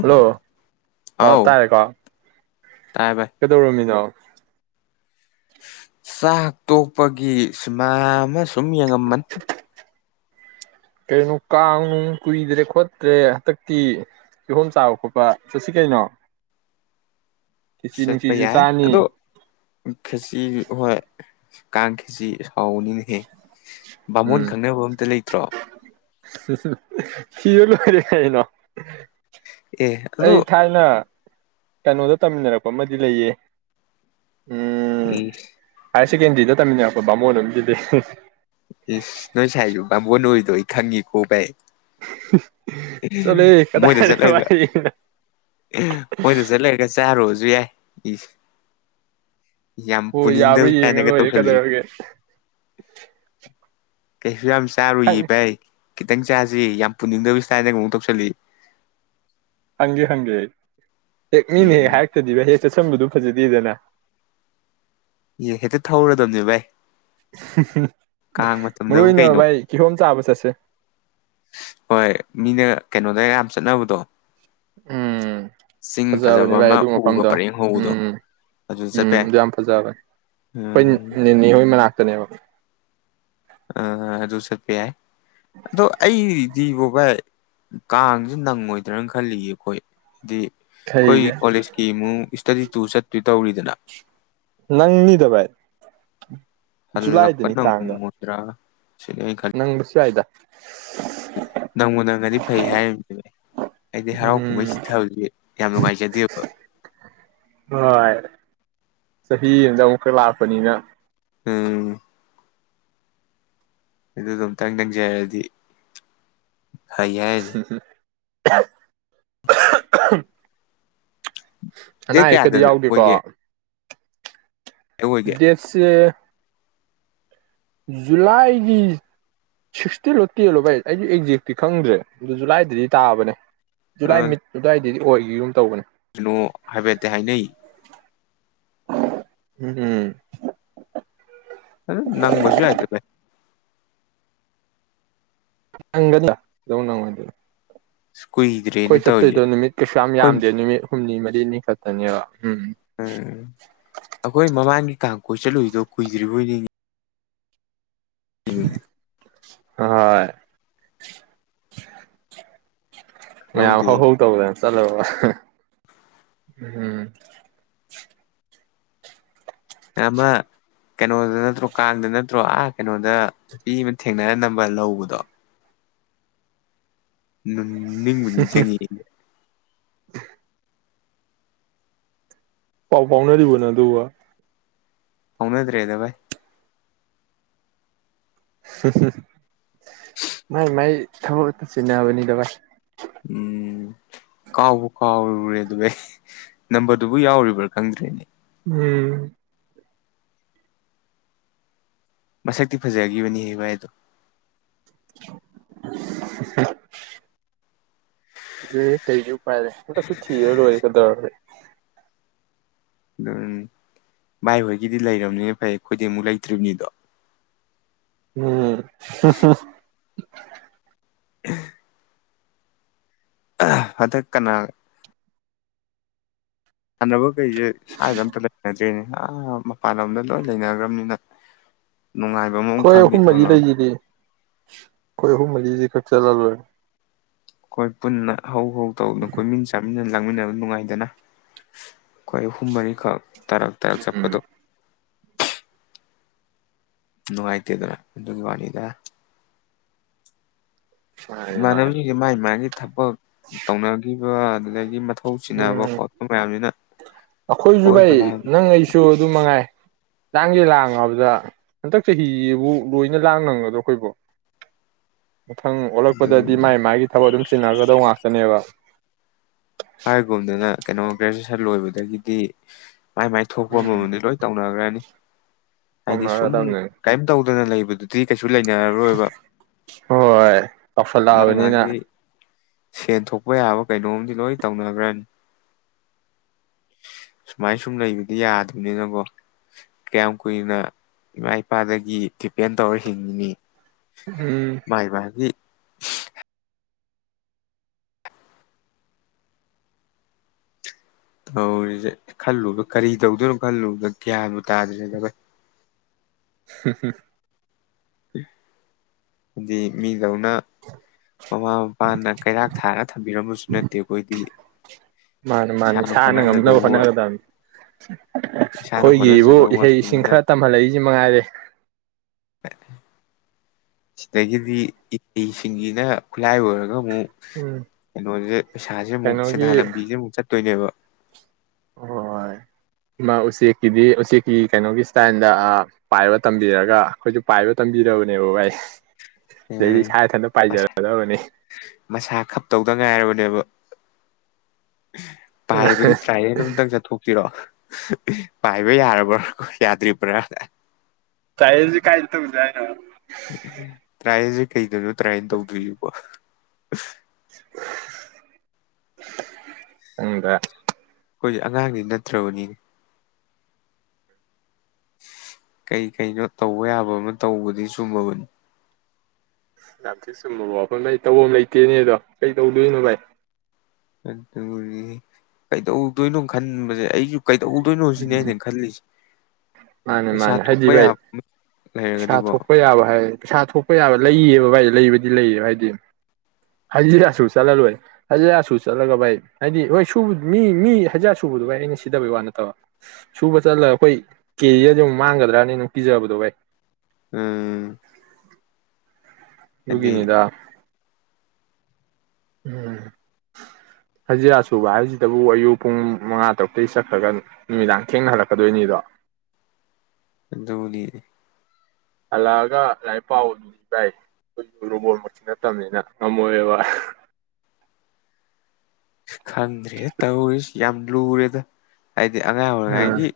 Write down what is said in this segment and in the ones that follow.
hello ꯑꯥꯎ ꯇꯥꯔꯦꯀꯣ ꯇꯥꯏ ꯚꯥꯏ ꯀꯩꯗꯧꯔꯝꯃꯤꯅꯣ ꯆꯥꯛ ꯇꯣꯛꯄꯒꯤ ꯁꯨꯃꯥꯏ ꯀꯩꯅꯣ ꯀꯥꯡꯅꯨꯡ ꯀꯨꯏꯗ꯭ꯔꯦ ꯈꯣꯠꯇ꯭ꯔꯦ ꯍꯟꯗꯛꯇꯤ ꯀꯤꯍꯣꯝ ꯆꯥꯕ ꯈꯣꯠꯄ ꯆꯠꯁꯤ ꯀꯩꯅꯣ ꯈꯦꯆꯤ ꯆꯠꯄ ꯅꯨꯡꯆꯤꯁꯨ ꯌꯥꯏ ꯑꯗꯣ ꯆꯥꯅꯤ ꯈꯦꯁꯤ ꯍꯣꯏ ꯀꯥꯡꯈꯤꯁꯤ ꯍꯥꯎꯅꯤꯅꯦꯍꯦ ꯕꯥꯃꯣꯟ ꯈꯪꯅꯕ ꯑꯝꯇ ꯂꯩꯇ꯭ꯔꯣ ꯁꯤꯤ ꯂ ꯐꯔꯦ ꯍꯥꯏꯥꯏꯅ ꯑꯦ ꯑꯗꯣ ꯑꯩ ꯊꯥꯏꯅ ꯀꯩꯅꯣꯗ ꯇꯝꯃꯤꯟꯅꯔꯛꯄ ꯑꯃꯗꯤ ꯂꯩꯌꯦ ꯎꯝ ꯎꯝ ꯍꯥꯌꯌꯔ ꯁꯦꯀꯦꯟꯗꯔꯤꯗ ꯇꯝꯃꯤꯅꯦ ꯑꯩꯈꯣꯏ ꯕꯥꯃꯣꯟ ꯑꯁꯤꯗꯤ ꯏ ꯅꯣꯏ ꯆꯥꯏꯁꯨ ꯄꯥꯝꯕꯣꯟ ꯑꯣꯏꯔꯤꯗꯣ ꯑꯩ ꯈꯪꯉꯤꯀꯣ ꯚꯥꯏ ꯑ ꯃꯣꯏꯗ ꯆꯠꯂꯒ ꯋꯥꯔꯤꯅꯣ ꯃꯣꯏꯗ ꯆꯠꯂꯒ ꯆꯥꯔꯨꯔꯨꯔꯁꯨ ꯌꯥꯏ ꯎ ꯍꯣꯏ ꯌꯥꯕ꯭ꯔꯥ ꯌꯦꯡꯉ ꯂꯣꯏꯔꯦ ꯀꯗꯔꯒꯦ ꯀ ꯌꯥꯝ ꯆꯥꯔꯨ ꯏꯕꯩ ꯈꯤꯇꯪ ꯆꯥꯁꯤ ꯌꯥꯝ ꯄꯨꯅꯤꯡꯗ ꯀꯥꯏꯗꯨ ꯇꯧꯁꯜꯂꯤꯌꯦ ꯍꯪꯒꯦ ꯍꯪꯒꯦ ꯑꯩ ꯍꯦꯛ ꯎꯝ ꯃꯤꯅꯦ ꯍꯦꯒ ꯎꯝ ꯍꯥꯢꯔꯛꯇ꯭ꯔꯗꯤ ꯍꯦ ꯆ ꯆꯟꯕꯗꯨ ꯐꯖꯗꯦꯗꯅ ꯏ ꯍꯦꯛꯇ ꯊꯧꯔꯗꯕꯅꯦꯕ ꯚꯥꯏ ꯀꯥꯡ ꯃꯔꯨ ꯃꯇꯝꯗꯕꯨ ꯑꯣꯏꯅ ꯀꯩꯅꯣ ꯚꯥꯏ ꯀꯤꯍꯣꯝ ꯆꯥꯕ ꯆꯠꯁꯦ ꯍꯣꯏ ꯃꯤꯅ ꯀꯩꯅꯣꯗ ꯌꯥꯝ ꯆꯠꯅꯕꯗꯣ ꯎꯝ ꯆꯤꯡ ꯐꯖꯕꯅꯤ ꯐꯖꯕ ꯚꯥꯏ ꯑꯃ ꯑꯗꯨ ꯎꯒ ꯃꯐꯝꯗꯣ ꯄꯔꯦꯡ ꯍꯧꯕꯗꯣ ꯎꯝ ꯑꯗꯨ ꯎꯝ ꯆꯠꯄ ꯌꯥꯏ ꯌꯥꯝ ꯐꯖꯕꯅꯤ ꯑꯩꯈꯣꯏ ꯎꯝ ꯅꯦꯅꯦꯍꯣꯏ ꯃꯅꯥꯛ ꯇꯅꯦꯕ ꯑ ꯑꯗꯨ ꯆꯠꯄ ꯌꯥꯢ ꯑꯗꯣ ꯑꯩ ꯗꯤꯕꯣ ꯚꯥꯏ ꯀꯥꯡꯁꯨ ꯅꯪꯉꯣꯏꯗ꯭ꯔꯅ ꯈꯜꯂꯤꯌꯦ ꯑꯩꯈꯣꯏ ꯍꯥꯏꯗꯤ ꯀꯣꯏ ꯈꯩꯒꯤ ꯀꯣꯂꯦꯖꯀꯤꯃꯨ ꯏꯁꯇꯗꯤ ꯇꯨ ꯆꯠꯇꯨꯢ ꯇꯧꯔꯤꯗꯅ ꯅꯪꯅꯤꯗꯕꯥ ꯍꯜꯂꯛꯄ ꯅꯪꯉꯣꯢꯗ꯭ꯔꯥ ꯅꯪꯕꯁꯨ ꯌꯥꯏꯗ ꯅꯪꯉꯕꯨ ꯅꯪꯒꯗꯤ ꯐꯩ ꯍꯥꯏꯔꯤꯅꯥꯅꯦ ꯑꯩꯗꯤ ꯍꯔꯥꯎ ꯀꯨꯝꯍꯩ ꯎꯝ ꯁꯤꯊꯕꯗꯤ ꯌꯥꯝ ꯅꯨꯡꯉꯥꯏꯖꯗꯦꯕ ꯍꯣꯏ ꯆꯍꯤ ꯑꯃꯗ ꯑꯃꯨꯛꯀ ꯂꯥꯛꯄꯅꯤꯅ ꯎꯝ ꯑꯗꯨꯗ ꯑꯃꯨꯛꯇꯪ ꯅꯪꯖꯔꯗꯤ ꯐꯩ ꯍꯥꯢꯅꯤ ꯑ ꯑꯍꯝ ꯑꯅꯥ ꯗꯦꯠ ꯀꯌꯥꯗ ꯑꯌꯦꯛꯀꯗꯤ ꯌꯥꯎꯒꯦꯀꯣ ꯑꯣꯏꯒꯦ ꯑꯣꯏꯒꯦ ꯗꯦꯠꯁꯦ ꯖꯨꯂꯥꯏꯒꯤ ꯁꯤꯛꯁꯇꯤꯂꯣ ꯇꯦꯜꯂꯣ ꯚꯥꯏ ꯑꯩꯁꯨ ꯑꯦꯛꯖꯦꯛꯇꯤ ꯈꯪꯗ꯭ꯔꯦ ꯑꯗꯨ ꯖꯨꯂꯥꯏꯗꯗꯤ ꯇꯥꯕꯅꯦ ꯨꯖꯨꯂꯥꯏ ꯃꯥꯠ ꯑꯗ꯭ꯋꯥꯢ ꯑꯗꯨꯗꯤ ꯑꯣꯏꯒꯤꯒꯨꯝ ꯇꯧꯕꯅꯦ ꯀꯅꯣ ꯍꯥꯏꯕꯦꯠꯇꯤ ꯍꯥꯏꯅꯩ ꯎꯝ ꯑ ꯅꯪ ꯃꯁꯨ ꯌꯥꯢꯏꯗ ꯚꯥꯏ ꯅꯪꯒꯅꯥ ꯀꯩꯗꯧ ꯅꯪꯉꯣꯢꯗꯣꯢꯅꯣ ꯈꯣꯏ ꯀꯨꯏꯗ꯭ꯔꯦꯅ ꯇꯧꯔꯤꯁꯦ ꯆꯠꯇꯣꯏꯗꯣ ꯅꯨꯃꯤꯠ ꯀꯩꯁꯨ ꯌꯥꯝ ꯑꯩꯈꯣꯏ ꯌꯥꯝꯗꯦ ꯅꯨꯃꯤꯠ ꯍꯨꯝꯅꯤ ꯃꯅꯤ ꯅꯤ ꯈꯇꯅꯤꯕ ꯎꯝ ꯑꯩꯈꯣꯏ ꯃꯃꯥꯡꯒꯤ ꯇꯥꯡ ꯀꯣꯏ ꯆꯠꯂꯨꯏꯗꯣ ꯀꯨꯏꯗ꯭ꯔꯤꯕꯣꯏꯅꯤꯉ ꯏꯅꯦ ꯍꯣꯏ ꯃ ꯈꯪꯍꯧꯗꯦ ꯍꯥꯎ ꯍ ꯇꯧꯧꯕꯗ ꯆꯂꯣꯝ ꯑꯃ ꯀꯩꯅꯣꯗ ꯅꯠꯇ꯭ꯔꯣ ꯀꯥꯡꯗ ꯅꯠꯇ꯭ꯔꯣ ꯑꯥ ꯀꯩꯅꯣꯗ ꯅꯨꯄꯤ ꯑꯃ ꯊꯦꯡꯅꯔ ꯅꯝꯕ ꯂꯧꯕꯗꯣ ꯎꯝ ꯅꯤꯡꯕ ꯅꯤꯡ ꯆꯪꯉꯦ ꯄꯥꯎ ꯐꯥꯎꯅꯔꯤꯕꯅꯦ ꯑꯗꯨꯒ ꯎꯃꯤꯗ ꯔꯦꯗꯕꯥꯏ ꯃꯥꯏ ꯃꯥꯏ ꯊꯕꯛꯛꯇ ꯁꯤꯟꯅꯕꯅꯤꯗꯕꯥ ꯎꯝ ꯀꯥꯎꯕ ꯀꯥꯎꯔꯨꯔꯦ ꯑꯗꯨ ꯑꯩ ꯅꯝꯕꯔꯗꯨꯕꯨ ꯌꯥꯎꯔꯤꯕ꯭ꯔꯥ ꯈꯪꯗ꯭ꯔꯦꯅꯦ ꯎꯝ ꯃꯁꯛꯇꯤ ꯐꯖꯈꯤꯕꯅꯤꯕꯏꯗꯣ ꯑ ꯑꯗꯨ ꯀꯩꯗꯤ ꯎꯄꯥꯏꯔꯦ ꯍꯟꯗꯛꯁꯨ ꯊꯤꯔ ꯂꯣꯏꯔꯒꯗꯧ ꯑꯗꯨꯝ ꯚꯥꯏ ꯍꯣꯏꯒꯤꯗꯤ ꯂꯩꯔꯕꯅꯤ ꯐꯩ ꯈꯨꯗꯤꯡꯃꯨꯛ ꯂꯩꯇ꯭ꯔꯤꯕꯅꯤꯗꯣ ꯎꯝ ꯍ ꯍ [unintelligible] [unintelligible] ꯑꯗꯨꯗ ꯀꯅꯥꯒ ꯁꯥꯟꯅꯕ ꯀꯩꯁꯦ ꯁ꯭ꯋꯥꯏꯗ ꯑꯃꯝꯇ ꯂꯩꯅꯗ꯭ꯔꯤꯅꯦ ꯃꯄꯥꯟꯂꯣꯝꯗ ꯂꯣꯏ ꯂꯩꯅꯈ꯭ꯔꯕꯅꯤꯅ ꯅꯨꯡꯉꯥꯏꯕ ꯑꯃ ꯑꯩꯣꯏ ꯈꯪꯗꯤ ꯑꯍꯨꯝ ꯃꯔꯤ ꯈꯪꯉꯔꯣꯏ ꯂꯩꯈꯤꯗꯤ ꯑꯩꯣꯏ ꯑꯍꯨꯝ ꯃꯔꯤꯁꯦ ꯈꯛ ꯆꯂ ꯑꯩꯈꯣꯏ ꯄꯨꯟꯅ ꯍꯧ ꯇꯧꯗꯅ ꯀꯣꯏꯃꯤꯟ ꯆꯥꯃꯤꯟꯅ ꯂꯥꯡꯃꯤꯟꯅꯕ ꯅꯨꯡꯉꯥꯏꯗꯅ ꯑꯩꯈꯣꯏ ꯑꯍꯨꯝ ꯃꯔꯤꯈꯛ ꯇꯔꯛ ꯇꯔꯛ ꯎꯝ ꯆꯠꯄꯗꯣ ꯅꯨꯡꯉꯥꯏꯇꯦꯗꯅ ꯑꯗꯨꯒꯤ ꯋꯥꯅꯤꯗ ꯃꯥꯅꯤ ꯃꯅ ꯃꯥꯅꯤ ꯃꯥꯥꯏ ꯃꯥꯒꯤꯦ ꯊꯕꯛ ꯇꯧꯅꯒꯤ ꯑꯣ ꯑꯗꯨꯗꯒꯤ ꯃ ꯃꯊꯧ ꯆꯅꯕ ꯎꯝ ꯈꯣꯠꯄ ꯃꯌꯥꯝꯁꯤꯅ ꯑꯩꯈꯣꯏꯁꯨ ꯚꯥꯏ ꯀꯣꯏꯕ ꯂꯥꯡꯕ ꯅꯪ ꯑꯩꯁꯨ ꯑꯗꯨꯝ ꯃꯉꯥꯏ ꯆꯥꯡꯒꯤꯦ ꯂꯥꯡ ꯥꯕꯗ ꯍꯟꯗꯛ ꯆꯍꯤꯁꯤꯕꯨ ꯂꯣꯏꯅ ꯂꯥꯡ ꯅꯪꯒꯗ꯭ꯔꯣ ꯑꯩꯈꯣꯏꯕꯨ ꯃꯊꯪ ꯑꯣꯜꯂꯛꯄꯗꯗꯤ ꯃꯥꯥꯏ ꯑꯗꯨꯝ ꯃꯥꯒꯤ ꯊꯕꯛ ꯑꯗꯨꯝ ꯆꯟꯅꯒꯗꯧ ꯉꯥꯛꯇꯅꯦꯕ ꯍꯥꯏꯒꯨꯝꯗꯅ ꯀꯩꯅꯣ ꯁꯟ ꯂꯣꯏꯕꯗꯒꯤꯗꯤ ꯃꯥꯏ ꯃꯥꯏ ꯊꯣꯛꯄ ꯎꯝ ꯑꯃꯃꯗꯤ ꯂꯣꯏ ꯇꯧꯅꯈ꯭ꯔꯦꯅꯤ [inaudible] ꯍꯥꯏꯗꯤ ꯁꯨꯝ ꯇꯧꯅꯔꯗꯕꯅꯦ ꯀꯥꯏꯝ ꯇꯧ ꯅ ꯂꯩꯕꯗꯨ ꯇꯔꯤ ꯀꯩꯁꯨ ꯂꯩꯅꯔꯔꯣꯏꯕ ꯍꯣꯏ ꯃꯥ ꯑꯉꯥꯡꯁꯤ ꯆꯥꯎꯁꯜꯂꯛꯑꯕꯅꯤꯅ ꯁꯦꯟ ꯊꯣꯛꯄ ꯌꯥꯕ ꯀꯩꯅꯣꯝꯗꯤ ꯂꯣꯏ ꯇꯧꯅꯈ꯭ꯔꯅꯤ ꯁꯨꯃꯥꯏ ꯁꯨꯝ ꯂꯩꯕꯗꯤ ꯌꯥꯗꯕꯅꯤꯅꯀꯣ ꯀꯌꯥꯝ ꯀꯨꯏꯅ ꯏꯃꯥ ꯏꯄꯥꯗꯒꯤ ꯗꯤꯄꯦꯟ ꯇꯧꯔ ꯍꯤꯡꯉꯤꯅꯤ ꯎꯝ ꯚꯏ ꯥꯏ ꯇꯧꯔꯤꯁꯦ ꯈꯜꯂꯨꯕ ꯀꯔꯤ ꯇꯧꯗꯣꯏꯅꯣ ꯈꯜꯂꯨꯕꯗ ꯒ꯭ꯌꯥꯕꯨ ꯇꯥꯗ꯭ꯔꯦ ꯁꯤ ꯁꯤ ꯖꯤ ꯃꯤ ꯗꯧꯅ ꯃꯃꯥ ꯃꯄꯥꯅ ꯀꯩꯔꯥꯛ ꯊꯥꯔꯒ ꯊꯝꯕꯤꯔꯝꯕꯁꯨ ꯅꯠꯇꯦ ꯑꯩꯈꯣꯏꯗꯤ ꯃꯥꯅꯦ ꯃꯥꯅꯦ ꯏꯁꯥꯅ ꯉꯝꯅꯕ ꯍꯣꯠꯅꯖꯗꯧꯕ ꯍꯣꯠꯅꯒꯗꯕꯅꯤ ꯏꯁꯥꯅ ꯑꯩꯈꯣꯏꯒꯤꯕꯨ ꯍꯣꯠꯅꯖꯗꯧꯕ ꯏꯍꯩ ꯏꯁꯤꯡ ꯉꯥꯛꯇꯅꯤꯅ ꯈꯔ ꯇꯝꯍꯜꯂꯛꯏꯁꯤ ꯃꯉꯥꯏꯔꯦ ꯁꯤꯗꯒꯤꯗꯤ ꯏꯁꯤꯡꯁꯤꯅ ꯈꯨꯠꯂꯥꯏ ꯑꯣꯏꯔꯒ ꯑꯃꯨꯛ ꯎꯝ ꯀꯩꯅꯣꯁꯦ ꯄꯩꯁꯥꯁꯦ ꯑꯃꯨꯛ ꯁꯦꯟꯗꯥꯟ ꯀꯩꯅꯣꯒꯤ ꯂꯝꯕꯤꯁꯦ ꯑꯃꯨꯛ ꯆꯠꯇꯣꯏꯅꯦꯕ ꯍ ꯎꯆꯦꯛꯀꯤꯗꯤ ꯎꯆꯦꯛꯀꯤ ꯀꯩꯅꯣꯒꯤ ꯏꯁꯇꯥꯏꯜꯗ ꯄꯥꯏꯕ ꯇꯝꯕꯤꯔꯒ ꯑꯩꯈꯣꯏꯁꯨ ꯄꯥꯏꯕ ꯇꯝꯕꯤꯔꯕꯅꯦꯕ ꯚꯥꯏ ꯑꯗꯩꯗꯤ ꯎꯝ ꯏꯁꯥ ꯏꯊꯟꯇ ꯄꯥꯏꯖꯔꯗꯕꯅꯤ ꯃꯁꯥ ꯈꯞꯇꯧꯗ ꯉꯥꯏꯔꯕꯅꯦꯕ ꯄꯥꯏꯕꯒꯤ ꯇ꯭ꯔꯥꯏꯩꯅ ꯑꯝꯇꯪ ꯆꯠꯊꯣꯛꯄꯤꯔꯣ ꯄꯥꯏꯕ ꯌꯥꯔꯕ꯭ꯔꯥꯣ ꯌꯥꯗ꯭ꯔꯤꯕ꯭ꯔꯥ ꯁꯥꯏꯟꯁꯁꯦ ꯀꯥꯏꯗ ꯇꯧꯁꯦ ꯍꯥꯏꯅꯣ ꯇꯥꯏꯁꯨ ꯊꯩꯗꯕꯣ ꯇ꯭ꯔꯥꯏꯅ ꯇꯧꯕꯤꯕꯣ [inaudible] ꯑꯟꯗ ꯑꯩꯈꯣꯏ ꯑꯉꯥꯡꯗꯤ ꯅꯠꯇ꯭ꯔꯕꯅꯤ ꯀꯩ ꯀꯩꯅꯣ ꯇꯧꯕ ꯌꯥꯕ ꯑꯃ ꯇꯧꯕꯗꯤ ꯆꯨꯝꯃꯕꯅꯤ ꯌꯥꯝ ꯊꯤ ꯆꯨꯝꯕ ꯋꯥꯐꯝꯗ ꯑꯩ ꯇꯧꯐꯝ ꯑꯃ ꯂꯩꯇꯦꯅꯦ ꯑꯗꯣ ꯀꯩ ꯇꯧꯗꯣꯏꯅꯣ ꯚꯥꯏ ꯑꯗꯨꯗꯤ ꯀꯩꯗꯧꯗꯣꯏꯅꯣ ꯈꯟꯕꯁꯦ ꯑꯩꯁꯨ ꯀꯩꯗꯧꯗꯣꯏꯅꯣ ꯁꯤꯅꯦ ꯎꯝ ꯑꯩꯅ ꯈꯜꯂꯤꯁꯦ ꯃꯥꯅꯦ ꯄꯩꯁꯥ ꯃꯥꯅꯦ ꯍꯥꯏꯗꯤ ꯊꯣꯛꯄ ꯚꯥꯏ ꯌꯥꯕ ꯄꯩꯁꯥ ꯂꯩꯔꯒꯗꯤꯀꯣ ꯊꯣꯛꯄ ꯌꯥꯕ ꯍꯥꯏ ꯄꯩꯁꯥ ꯊꯣꯛꯄ ꯌꯥꯕ ꯂꯩꯕ ꯚꯥꯏ ꯂꯩꯕꯗꯤ ꯂꯩꯌꯦ ꯍꯥꯏꯗꯤ ꯍꯖꯤꯔꯥꯁꯨ ꯆꯠꯂ ꯂꯣꯏ ꯍꯖꯤꯔꯥꯁꯨ ꯆꯠꯂꯒ ꯚꯥꯏ ꯍꯥꯏꯗꯤ ꯍꯣꯏ ꯁꯕ ꯃꯤ ꯃꯤ ꯍꯖꯥꯠ ꯁꯨꯕꯗꯨ ꯑꯩꯅ ꯁꯤꯗꯕꯩ ꯋꯥ ꯅꯠꯇꯕ ꯁꯨꯕ ꯆꯠꯂꯒ ꯑꯩꯈꯣꯏ ꯀꯦꯖꯤꯁ ꯑꯃꯨꯛ ꯃꯥꯡꯒꯗ꯭ꯔꯅꯤ ꯅꯨꯡ ꯄꯤꯖꯕꯗꯣꯚꯩ ꯎꯝ ꯍꯥꯏꯗꯤ ꯑꯗꯨꯒꯤꯅꯤꯗꯥ ꯎꯝ ꯐꯖꯤꯔꯥꯁꯨꯕ ꯍꯥꯏꯁꯤꯗꯕꯨ ꯑꯌꯨꯛ ꯄꯨꯡ ꯃꯉꯥ ꯇꯔꯨꯛꯇꯒꯤ ꯆꯠꯈ꯭ꯔꯒ ꯅꯨꯃꯤꯗꯥꯡ ꯊꯦꯡꯅꯍꯜꯂꯛꯀꯗꯣꯏꯅꯤꯗꯣ ꯣꯂꯤ ꯍꯜꯂꯛꯑꯒ ꯂꯥꯏ ꯄꯥꯎꯗꯨꯗꯤ ꯚꯥꯏ ꯑꯩꯈꯣꯏꯁꯨ ꯔꯣꯕꯣꯠꯃꯛꯇ ꯅꯠꯇꯕꯅꯤꯅ ꯉꯝꯃꯣꯏꯕ ꯈꯪꯗ꯭ꯔꯦ ꯇꯧꯔꯤꯁꯤ ꯌꯥꯝ ꯂꯨꯔꯦꯗ ꯍꯥꯏꯗꯤ ꯑꯉꯥꯡ ꯑꯣꯏꯔꯤꯉꯩꯒꯤ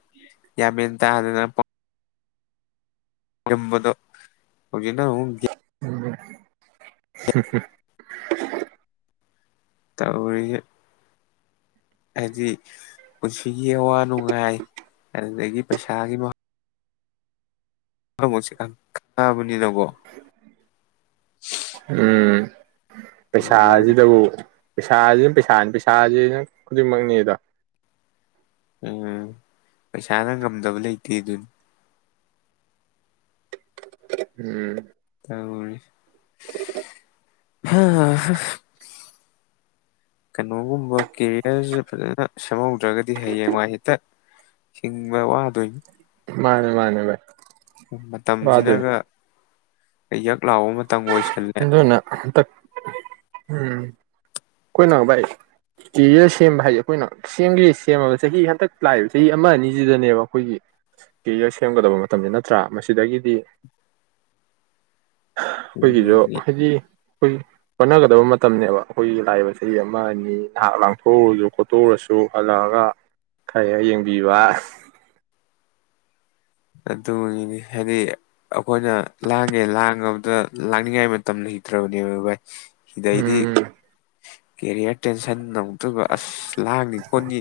ꯌꯥꯝꯃꯦꯟ ꯇꯗꯅ ꯂꯩꯔꯝꯕꯗꯣ ꯍꯧꯖꯤꯛꯅ ꯑꯃꯨ ꯎꯝ ꯇꯧꯔꯤ ꯍꯥꯏꯗꯤ ꯄꯨꯟꯁꯤꯒꯤ ꯑꯋꯥ ꯅꯨꯡꯉꯥꯏ ꯑꯗꯨꯗꯒꯤ ꯄꯩꯁꯥꯒꯤ ꯃꯍꯥꯎ ꯍꯂꯣꯁꯤ ꯀꯥꯟ ꯎꯝ ꯑꯗꯨꯅ ꯄꯩꯁꯥꯁꯤꯗꯕꯨ ꯄꯩꯁꯥꯁꯤꯅ ꯄꯩꯁꯥꯅꯤ ꯄꯩꯁꯥꯁꯤꯅ ꯈꯨꯗꯤꯡꯃꯛꯅꯤ ꯑꯗ ꯎꯝ ꯄꯩꯁꯥꯅ ꯉꯝꯗꯕ ꯂꯩꯇꯦ ꯑꯗꯨꯅꯤ ꯎꯝ ꯇ [unintelligible] ꯀꯩꯅꯣꯒꯨꯝꯕ ꯀꯦꯔꯤꯌꯔꯁꯦ ꯐꯖꯅ ꯁꯦꯝꯍꯧꯗ꯭ꯔꯒꯗꯤ ꯍꯌꯦꯡꯋꯥꯏ ꯍꯦꯛꯇ ꯍꯤꯡꯕ ꯋꯥꯗꯣꯏꯅꯤ ꯃꯥꯅꯦ ꯃꯥꯅꯦ ꯥꯏ ꯃꯇꯝꯁꯤꯅꯒ ꯏꯌꯥ ꯀꯂꯑꯣꯣ ꯃ ꯅ ꯎꯝ ꯑꯩꯈꯣꯏꯅ ꯚꯥꯏ ꯀꯦꯔꯤꯌꯔ ꯁꯦꯝꯕ ꯍꯥꯏꯁ ꯑꯩꯈꯣꯏꯅ ꯁꯦꯝꯒ ꯁꯦꯝꯃꯕ ꯆꯍꯤ ꯍꯟꯇꯛ ꯂꯥꯛꯏꯕ ꯆꯍꯤ ꯑꯃ ꯑꯅꯤꯁꯤꯗꯅꯦꯕ ꯑꯩꯈꯣꯏꯒꯤ ꯀꯦꯔꯤꯌꯔ ꯁꯦꯝꯒꯗꯕ ꯃꯇꯝꯅꯤꯗ ꯅꯠꯇ꯭ꯔꯥ ꯃꯁꯤꯗꯒꯤꯗꯤ ꯑꯩꯈꯣꯏꯒꯤꯁꯨ ꯍꯥꯏꯗꯤ ꯑꯩꯈꯣꯏ ꯍꯣꯠꯅꯒꯗꯕ ꯃꯇꯝꯅꯤꯅꯦꯕ ꯑꯩꯈꯣꯏꯒꯤ ꯂꯥꯛꯏꯕ ꯆꯍꯤ ꯑꯃꯅꯤ ꯑꯅꯤ ꯅꯍꯥꯛ ꯂꯥꯡꯊꯣꯛꯎꯔꯁꯨ ꯈꯣꯠꯇꯣꯛꯎꯔꯁꯨ ꯍꯜꯂꯛꯑꯒ ꯈꯔ ꯍꯦꯛ ꯌꯦꯡꯕꯤꯕ ꯑꯗꯨꯅꯤꯅꯤ ꯍꯥꯏꯗꯤ ꯑꯩꯈꯣꯏꯅ ꯂꯥꯡꯒꯦ ꯂꯥꯡꯉꯕꯗ ꯂꯥꯡꯅꯤꯡꯉꯥꯏ ꯃꯇꯝ ꯂꯩꯇ꯭ꯔꯕꯅꯦꯕ ꯚꯥꯏ ꯁꯤꯗꯩꯗꯤ ꯎꯝ ꯀꯦꯔꯤꯌꯔ ꯇꯦꯟꯁꯟ ꯅ ꯑꯝ ꯇꯣꯏꯕ ꯑꯁ ꯂꯥꯡꯅꯤ ꯈꯣꯠꯅꯤ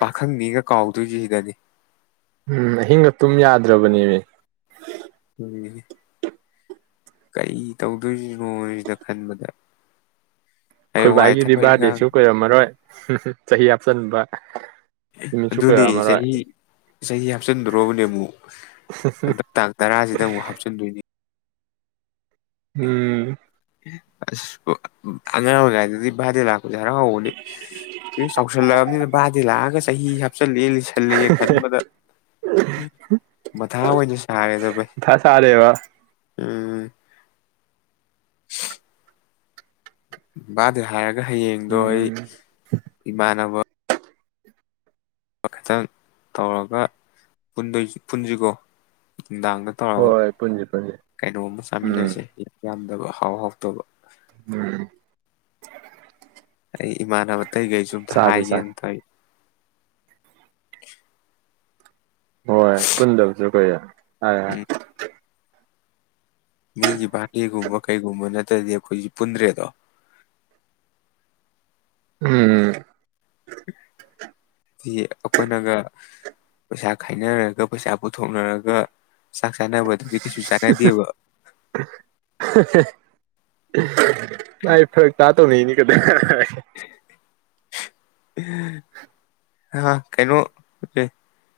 ꯄꯥꯈꯪꯅꯤꯒ ꯀꯥꯎꯗꯣꯏꯁꯤ ꯁꯤꯗꯗꯤ ꯎꯝ ꯑꯍꯤꯡꯒ ꯇꯨꯝ ꯌꯥꯗ꯭ꯔꯕꯅꯦꯃꯤ ꯎꯝ ꯀꯔꯤ ꯇꯧꯗꯣꯏꯁꯤꯅꯣ ꯁꯤꯅ ꯈꯟꯕꯗ ꯍꯌꯦꯡꯋꯥꯏ ꯈꯣꯏꯕꯥꯏꯒꯤꯗꯤ ꯊꯕꯛ ꯏꯪꯈꯥꯡ ꯕꯥꯔꯗꯦꯁꯨ ꯀꯨꯏꯔꯝꯃꯔꯣꯏ ꯆꯍꯤ ꯍꯥꯞꯆꯟꯕ ꯑꯗꯨꯅꯦ ꯆꯍꯤ ꯆꯍꯤ ꯍꯥꯞꯆꯤꯟꯗ꯭ꯔꯣꯕꯅꯦ ꯑꯃꯨꯛ ꯍꯟꯗꯛ ꯇꯥꯡ ꯇꯔꯥꯁꯤꯗ ꯑꯃꯨꯛ ꯍꯥꯞꯆꯤꯟꯗꯣꯏꯅꯤ ꯎꯝ ꯑꯦ ꯑꯁ ꯑꯉꯥꯡꯑꯣꯏ ꯉꯥꯏꯗꯗꯤ ꯑꯣꯖꯥ ꯍꯔꯥꯎ ꯍꯧꯕꯅꯤ ꯍꯧ ꯆꯥꯎꯁꯜꯂꯛꯑꯕꯅꯤꯅ ꯕꯥꯗꯤ ꯂꯥꯛꯑꯒ ꯆꯍꯤ ꯍꯥꯞꯆꯜꯂꯑꯦ ꯂꯤꯁꯜꯂꯑꯦ ꯈꯟꯕꯗ ꯃꯊꯥ ꯑꯣꯏꯅ ꯁꯥꯔꯦꯗ ꯚꯥꯏ ꯃꯊꯥ ꯁꯥꯔꯦꯕ ꯎꯝ ꯕꯥꯗꯦ ꯍꯥꯏ ꯍꯌꯦꯡꯗꯣ ꯑꯩ ꯎꯝ ꯏꯃꯥꯟꯅꯕ ꯈꯤꯇꯪ ꯇꯧꯔꯒ ꯄꯨꯟꯖꯤꯀꯣ ꯅꯨꯡꯗꯥꯡꯗ ꯇꯧꯒ ꯍꯣꯏ ꯄꯨꯟꯁꯤ ꯄꯨꯟꯁꯤ ꯀꯩꯅꯣꯝ ꯎꯝ ꯆꯥꯃꯤꯟꯅꯁꯦ ꯌꯥꯝ ꯐꯠꯇꯕ ꯍꯥꯎ ꯍꯥꯎꯇꯕ ꯎꯝ ꯑꯩ ꯏꯃꯥꯟꯅꯕ ꯇꯩ ꯀꯩꯖꯨ ꯑꯝꯇ ꯆꯥꯁꯤ ꯆꯥꯁꯤ ꯍꯥꯏꯒꯦꯅ ꯇꯩ ꯍꯣꯏ ꯄꯨꯟꯗꯕꯁꯨ ꯀꯨꯢꯔꯦ ꯍ ꯃꯤꯒꯤ ꯚꯥꯔꯗꯦꯒꯨꯝꯕ ꯀꯩꯒꯨꯝꯕ ꯅꯠꯇ꯭ꯔꯗꯤ ꯑꯩꯈꯣꯏꯒꯤ ꯄꯨꯟꯗ꯭ꯔꯦꯗꯣ ꯎꯝ ꯑꯩꯈꯣꯏꯅꯒ ꯄꯩꯁꯥ ꯈꯥꯏꯅꯔꯒ ꯄꯩꯁꯥ ꯄꯨꯊꯣꯛꯅꯔꯒ ꯆꯥꯛ ꯆꯥꯅꯕꯗꯨꯗꯤ ꯀꯩꯁꯨ ꯆꯥꯅꯗꯦꯕ ꯑꯍ ꯃꯥꯢ ꯐꯔꯛ ꯇꯥ ꯇꯧꯅꯩꯅꯤ ꯀꯩꯗ ꯍ [unintelligible] ꯍꯥ ꯀꯩꯅꯣ